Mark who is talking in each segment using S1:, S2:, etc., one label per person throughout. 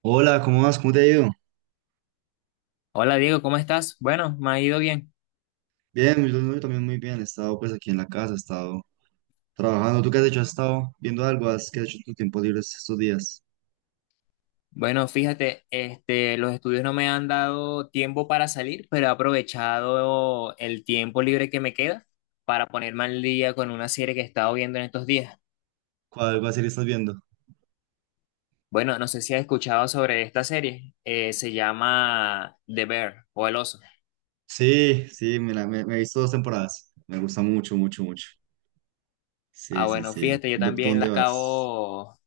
S1: Hola, ¿cómo vas? ¿Cómo te ha ido?
S2: Hola Diego, ¿cómo estás? Bueno, me ha ido bien.
S1: Bien, yo también muy bien. He estado pues aquí en la casa, he estado trabajando. ¿Tú qué has hecho? ¿Has estado viendo algo? ¿Qué has hecho en tus tiempos libres estos días?
S2: Bueno, fíjate, los estudios no me han dado tiempo para salir, pero he aprovechado el tiempo libre que me queda para ponerme al día con una serie que he estado viendo en estos días.
S1: ¿Cuál va a ser estás viendo?
S2: Bueno, no sé si has escuchado sobre esta serie. Se llama The Bear o El Oso.
S1: Sí, sí, me he visto dos temporadas. Me gusta mucho, mucho, mucho.
S2: Ah,
S1: Sí, sí,
S2: bueno,
S1: sí.
S2: fíjate, yo
S1: ¿Tú
S2: también
S1: dónde vas?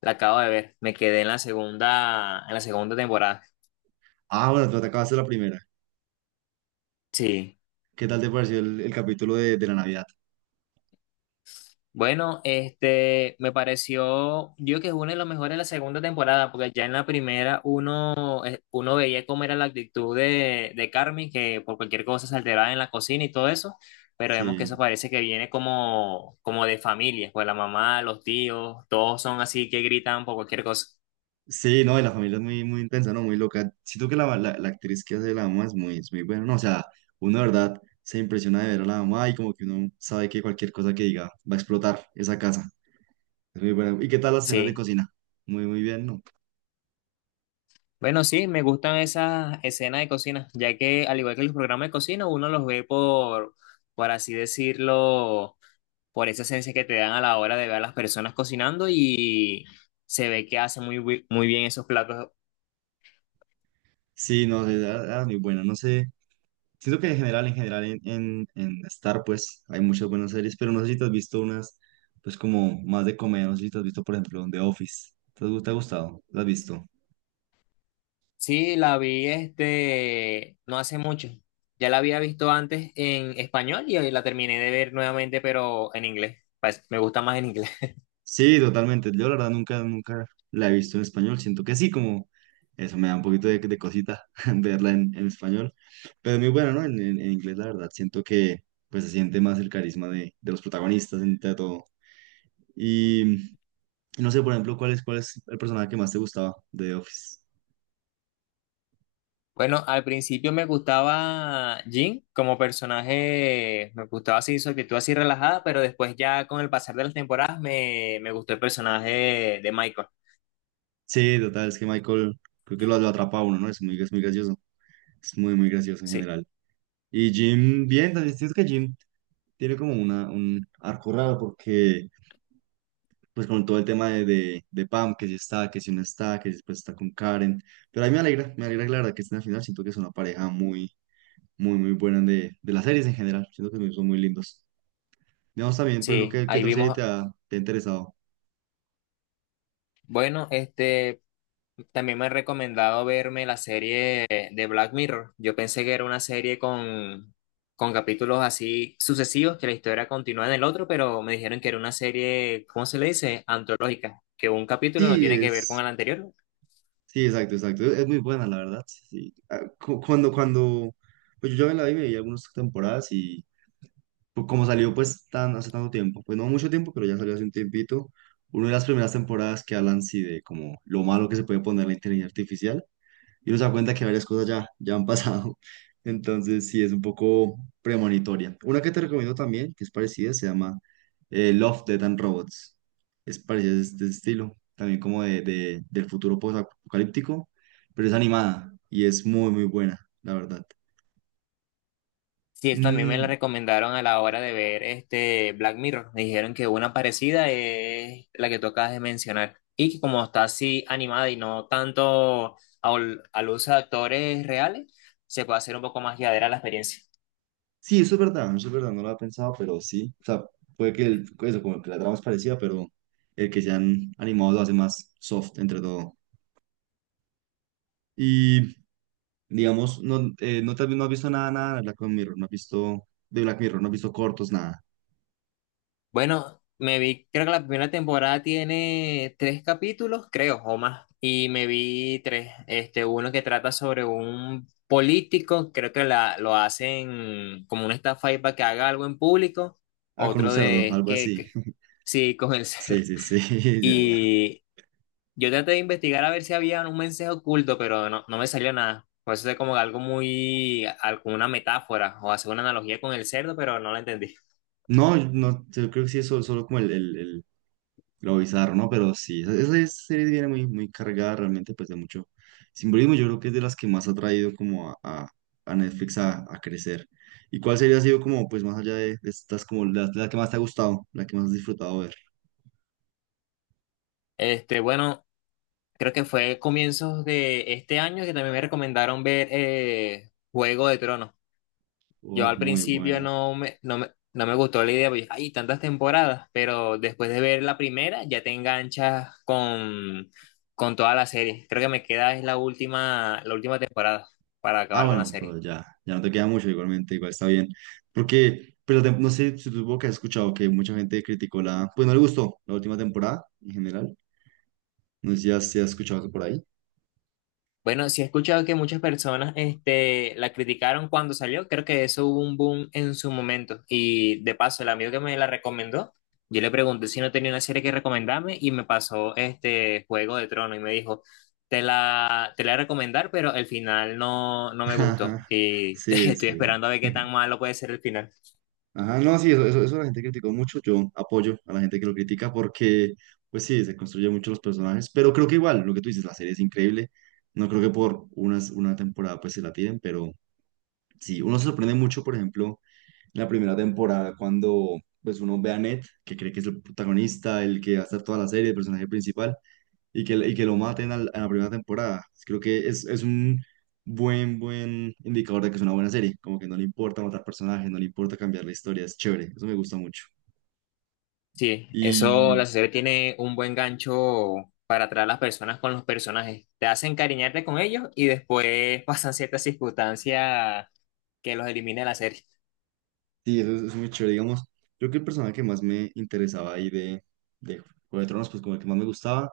S2: la acabo de ver. Me quedé en la segunda temporada.
S1: Ah, bueno, tú te acabaste la primera.
S2: Sí.
S1: ¿Qué tal te pareció el capítulo de la Navidad?
S2: Bueno, me pareció, yo que es una de las mejores de la segunda temporada, porque ya en la primera uno veía cómo era la actitud de Carmen, que por cualquier cosa se alteraba en la cocina y todo eso, pero vemos que eso
S1: Sí.
S2: parece que viene como de familia, pues la mamá, los tíos, todos son así que gritan por cualquier cosa.
S1: Sí, no, y la familia es muy, muy intensa, ¿no? Muy loca. Siento que la actriz que hace la mamá es muy buena, ¿no? O sea, uno de verdad se impresiona de ver a la mamá y como que uno sabe que cualquier cosa que diga va a explotar esa casa. Es muy buena. ¿Y qué tal las escenas de
S2: Sí.
S1: cocina? Muy, muy bien, ¿no?
S2: Bueno, sí, me gustan esas escenas de cocina, ya que al igual que los programas de cocina, uno los ve por así decirlo, por esa esencia que te dan a la hora de ver a las personas cocinando y se ve que hace muy bien esos platos.
S1: Sí, no, sí, era, era muy buena, no sé. Siento que en general, en general, en Star, pues, hay muchas buenas series, pero no sé si te has visto unas, pues, como más de comedia, no sé si te has visto, por ejemplo, The Office. ¿Te ha gustado? ¿La has visto?
S2: Sí, la vi no hace mucho. Ya la había visto antes en español y hoy la terminé de ver nuevamente, pero en inglés. Pues, me gusta más en inglés.
S1: Sí, totalmente. Yo la verdad nunca, nunca la he visto en español. Siento que sí, como eso me da un poquito de cosita verla en español. Pero es muy bueno, ¿no? En inglés, la verdad, siento que pues se siente más el carisma de los protagonistas entre todo. Y no sé, por ejemplo, ¿cuál es el personaje que más te gustaba de The Office?
S2: Bueno, al principio me gustaba Jin como personaje, me gustaba así su actitud así relajada, pero después ya con el pasar de las temporadas me gustó el personaje de Michael.
S1: Sí, total, es que Michael creo que lo atrapa a uno, ¿no? Es muy gracioso. Es muy, muy gracioso en
S2: Sí,
S1: general. Y Jim, bien, también siento que Jim tiene como una, un arco raro porque pues con todo el tema de Pam, que si está, que si no está, que si después está con Karen. Pero a mí me alegra que la verdad que estén al final. Siento que es una pareja muy, muy, muy buena de las series en general. Siento que son muy lindos. Digamos también, por lo
S2: sí,
S1: que, ¿qué
S2: ahí
S1: otra serie
S2: vimos.
S1: te ha interesado?
S2: Bueno, también me han recomendado verme la serie de Black Mirror. Yo pensé que era una serie con capítulos así sucesivos, que la historia continúa en el otro, pero me dijeron que era una serie, ¿cómo se le dice? Antológica, que un capítulo no
S1: Sí,
S2: tiene que ver con
S1: es,
S2: el anterior.
S1: sí, exacto, exacto. Es muy buena, la verdad. Sí. Ah, cuando, cuando, pues yo ya me la vi, me vi algunas temporadas y pues como salió pues tan, hace tanto tiempo, pues no mucho tiempo, pero ya salió hace un tiempito, una de las primeras temporadas que hablan sí de como lo malo que se puede poner la inteligencia artificial y uno se da cuenta que varias cosas ya, ya han pasado, entonces sí es un poco premonitoria. Una que te recomiendo también, que es parecida, se llama Love, Death and Robots, es parecida de este estilo, también como de, del futuro post-apocalíptico, pero es animada y es muy muy buena, la verdad.
S2: Sí, eso también me la
S1: Mm,
S2: recomendaron a la hora de ver este Black Mirror. Me dijeron que una parecida es la que tú acabas de mencionar. Y que como está así animada y no tanto al uso de actores reales, se puede hacer un poco más llevadera la experiencia.
S1: sí, eso es verdad, no lo había pensado, pero sí. O sea, puede que eso, como que la trama es parecida, pero el que sean animados lo hace más soft entre todo. Y, digamos, no, no, no has visto nada, nada de Black Mirror, no has visto de Black Mirror, no has visto cortos, nada.
S2: Bueno, me vi, creo que la primera temporada tiene tres capítulos, creo, o más. Y me vi tres. Este, uno que trata sobre un político, creo que lo hacen como una estafa ahí para que haga algo en público.
S1: Ah, con un
S2: Otro
S1: cerdo,
S2: de es
S1: algo así.
S2: que- Sí, con el
S1: Sí,
S2: cerdo.
S1: sí, sí, ya, ya.
S2: Y yo traté de investigar a ver si había un mensaje oculto, pero no me salió nada. Por eso es como algo muy, alguna metáfora o hacer una analogía con el cerdo, pero no la entendí.
S1: No, no, yo creo que sí es solo, solo como lo bizarro, ¿no? Pero sí, esa, esa serie viene muy, muy cargada realmente pues de mucho simbolismo. Yo creo que es de las que más ha traído como a, a Netflix a crecer. ¿Y cuál serie ha sido como pues más allá de estas como la que más te ha gustado, la que más has disfrutado ver?
S2: Este, bueno. Creo que fue comienzos de este año que también me recomendaron ver Juego de Tronos. Yo
S1: Oh,
S2: al
S1: muy
S2: principio
S1: buena.
S2: no me gustó la idea, porque hay tantas temporadas, pero después de ver la primera ya te enganchas con toda la serie. Creo que me queda es la última temporada para
S1: Ah,
S2: acabar con la
S1: bueno, pero
S2: serie.
S1: ya, ya no te queda mucho igualmente, igual está bien. Porque, pero no sé si tú que has escuchado que mucha gente criticó la, pues no le gustó la última temporada en general. No sé si has, si has escuchado eso por ahí.
S2: Bueno, sí he escuchado que muchas personas la criticaron cuando salió. Creo que eso hubo un boom en su momento. Y de paso, el amigo que me la recomendó, yo le pregunté si no tenía una serie que recomendarme y me pasó este Juego de Tronos y me dijo, te la voy a recomendar, pero el final no me gustó.
S1: Ajá.
S2: Y
S1: Sí,
S2: estoy
S1: sí.
S2: esperando a ver qué tan malo puede ser el final.
S1: Ajá, no, sí, eso la gente criticó mucho. Yo apoyo a la gente que lo critica porque, pues sí, se construyen mucho los personajes, pero creo que igual, lo que tú dices, la serie es increíble. No creo que por unas, una temporada pues se la tiren, pero sí, uno se sorprende mucho, por ejemplo, en la primera temporada cuando pues uno ve a Ned, que cree que es el protagonista, el que va a estar toda la serie, el personaje principal, y que lo maten a la primera temporada. Creo que es un buen, buen indicador de que es una buena serie. Como que no le importa matar personajes, no le importa cambiar la historia, es chévere, eso me gusta mucho.
S2: Sí,
S1: Y
S2: eso, la serie tiene un buen gancho para atraer a las personas con los personajes. Te hacen encariñarte con ellos y después pasan ciertas circunstancias que los elimina de la serie.
S1: sí, eso es muy chévere, digamos. Creo que el personaje que más me interesaba ahí de Juego de Tronos, pues como el que más me gustaba,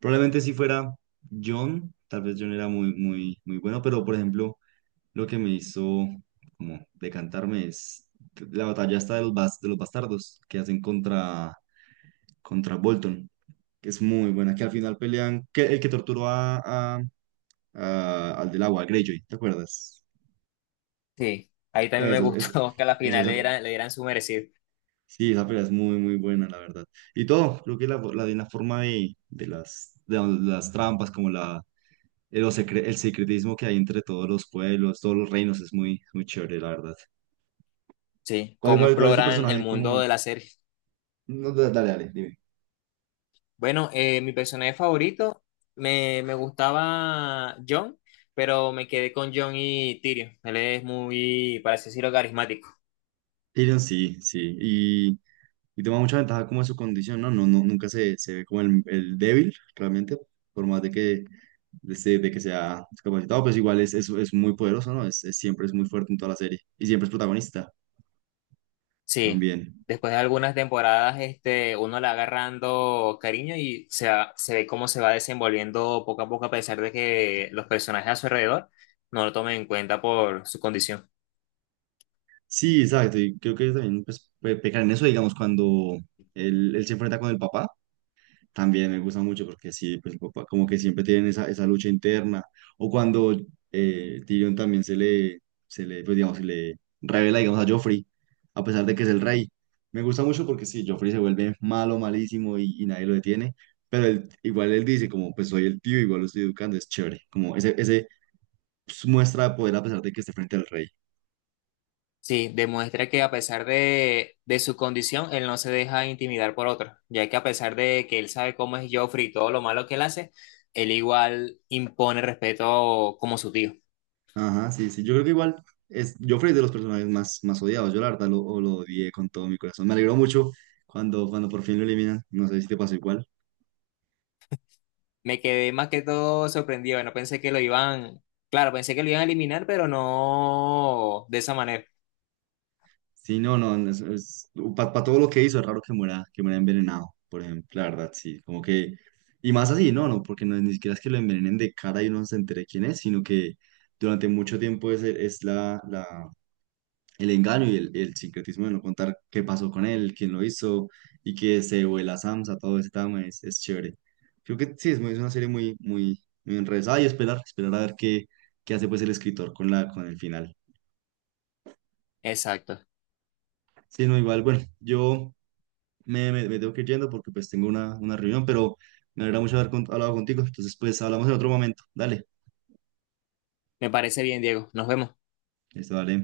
S1: probablemente si fuera Jon tal vez Jon era muy, muy, muy bueno, pero por ejemplo, lo que me hizo como decantarme es la batalla esta de los, de los bastardos que hacen contra contra Bolton, que es muy buena, que al final pelean, que el que torturó a, a- al del agua, a Greyjoy, ¿te acuerdas?
S2: Sí, ahí también me
S1: Eso, es,
S2: gustó que a la
S1: eso,
S2: final le dieran su merecido.
S1: sí, esa pelea es muy, muy buena, la verdad. Y todo, creo que la, de la forma de las trampas, como la, el, el secretismo que hay entre todos los pueblos, todos los reinos, es muy, muy chévere, la verdad.
S2: Sí, cómo
S1: ¿Cuál es tu
S2: exploran el
S1: personaje
S2: mundo
S1: como...
S2: de la serie.
S1: No, dale, dale, dime.
S2: Bueno, mi personaje favorito me gustaba John, pero me quedé con John y Tyrion. Él es muy, para así decirlo, carismático.
S1: Tyrion, sí, sí. Y toma mucha ventaja como de su condición, ¿no? No, no nunca se, se ve como el débil, realmente, por más de que, de, de que sea discapacitado, pues igual es muy poderoso, ¿no? Es, siempre es muy fuerte en toda la serie y siempre es protagonista
S2: Sí,
S1: también.
S2: después de algunas temporadas, uno le va agarrando cariño y se ve cómo se va desenvolviendo poco a poco, a pesar de que los personajes a su alrededor no lo tomen en cuenta por su condición.
S1: Sí, exacto, y creo que también pues, pecar en eso, digamos, cuando él se enfrenta con el papá. También me gusta mucho porque sí, pues el papá como que siempre tienen esa, esa lucha interna. O cuando Tyrion también pues digamos, se le revela, digamos, a Joffrey, a pesar de que es el rey. Me gusta mucho porque sí, Joffrey se vuelve malo, malísimo y nadie lo detiene. Pero igual él dice como, pues soy el tío, igual lo estoy educando, es chévere. Como ese pues, muestra de poder a pesar de que esté frente al rey.
S2: Sí, demuestra que a pesar de su condición, él no se deja intimidar por otros, ya que a pesar de que él sabe cómo es Joffrey y todo lo malo que él hace, él igual impone respeto como su tío.
S1: Ajá, sí, sí. Yo creo que igual es Joffrey es de los personajes más, más odiados. Yo la verdad lo, o lo odié con todo mi corazón. Me alegró mucho cuando, cuando por fin lo eliminan. No sé si te pasó igual.
S2: Me quedé más que todo sorprendido. No pensé que lo iban, claro, pensé que lo iban a eliminar, pero no de esa manera.
S1: Sí, no, no, no, es para todo lo que hizo, es raro que muera envenenado, por ejemplo. La verdad, sí. Como que. Y más así, no, no, porque no, ni siquiera es que lo envenenen de cara y uno no se entere quién es, sino que durante mucho tiempo es la, la, el engaño y el sincretismo de no contar qué pasó con él, quién lo hizo y que se vuela Samsa, todo ese tema es chévere. Creo que sí, es, es una serie muy, muy, muy enrevesada y esperar, esperar a ver qué, qué hace pues el escritor con la, con el final.
S2: Exacto.
S1: Sí, no, igual, bueno, yo me tengo que ir yendo porque pues tengo una reunión, pero me alegra mucho haber hablado contigo, entonces pues hablamos en otro momento. Dale,
S2: Me parece bien, Diego. Nos vemos.
S1: listo, dale.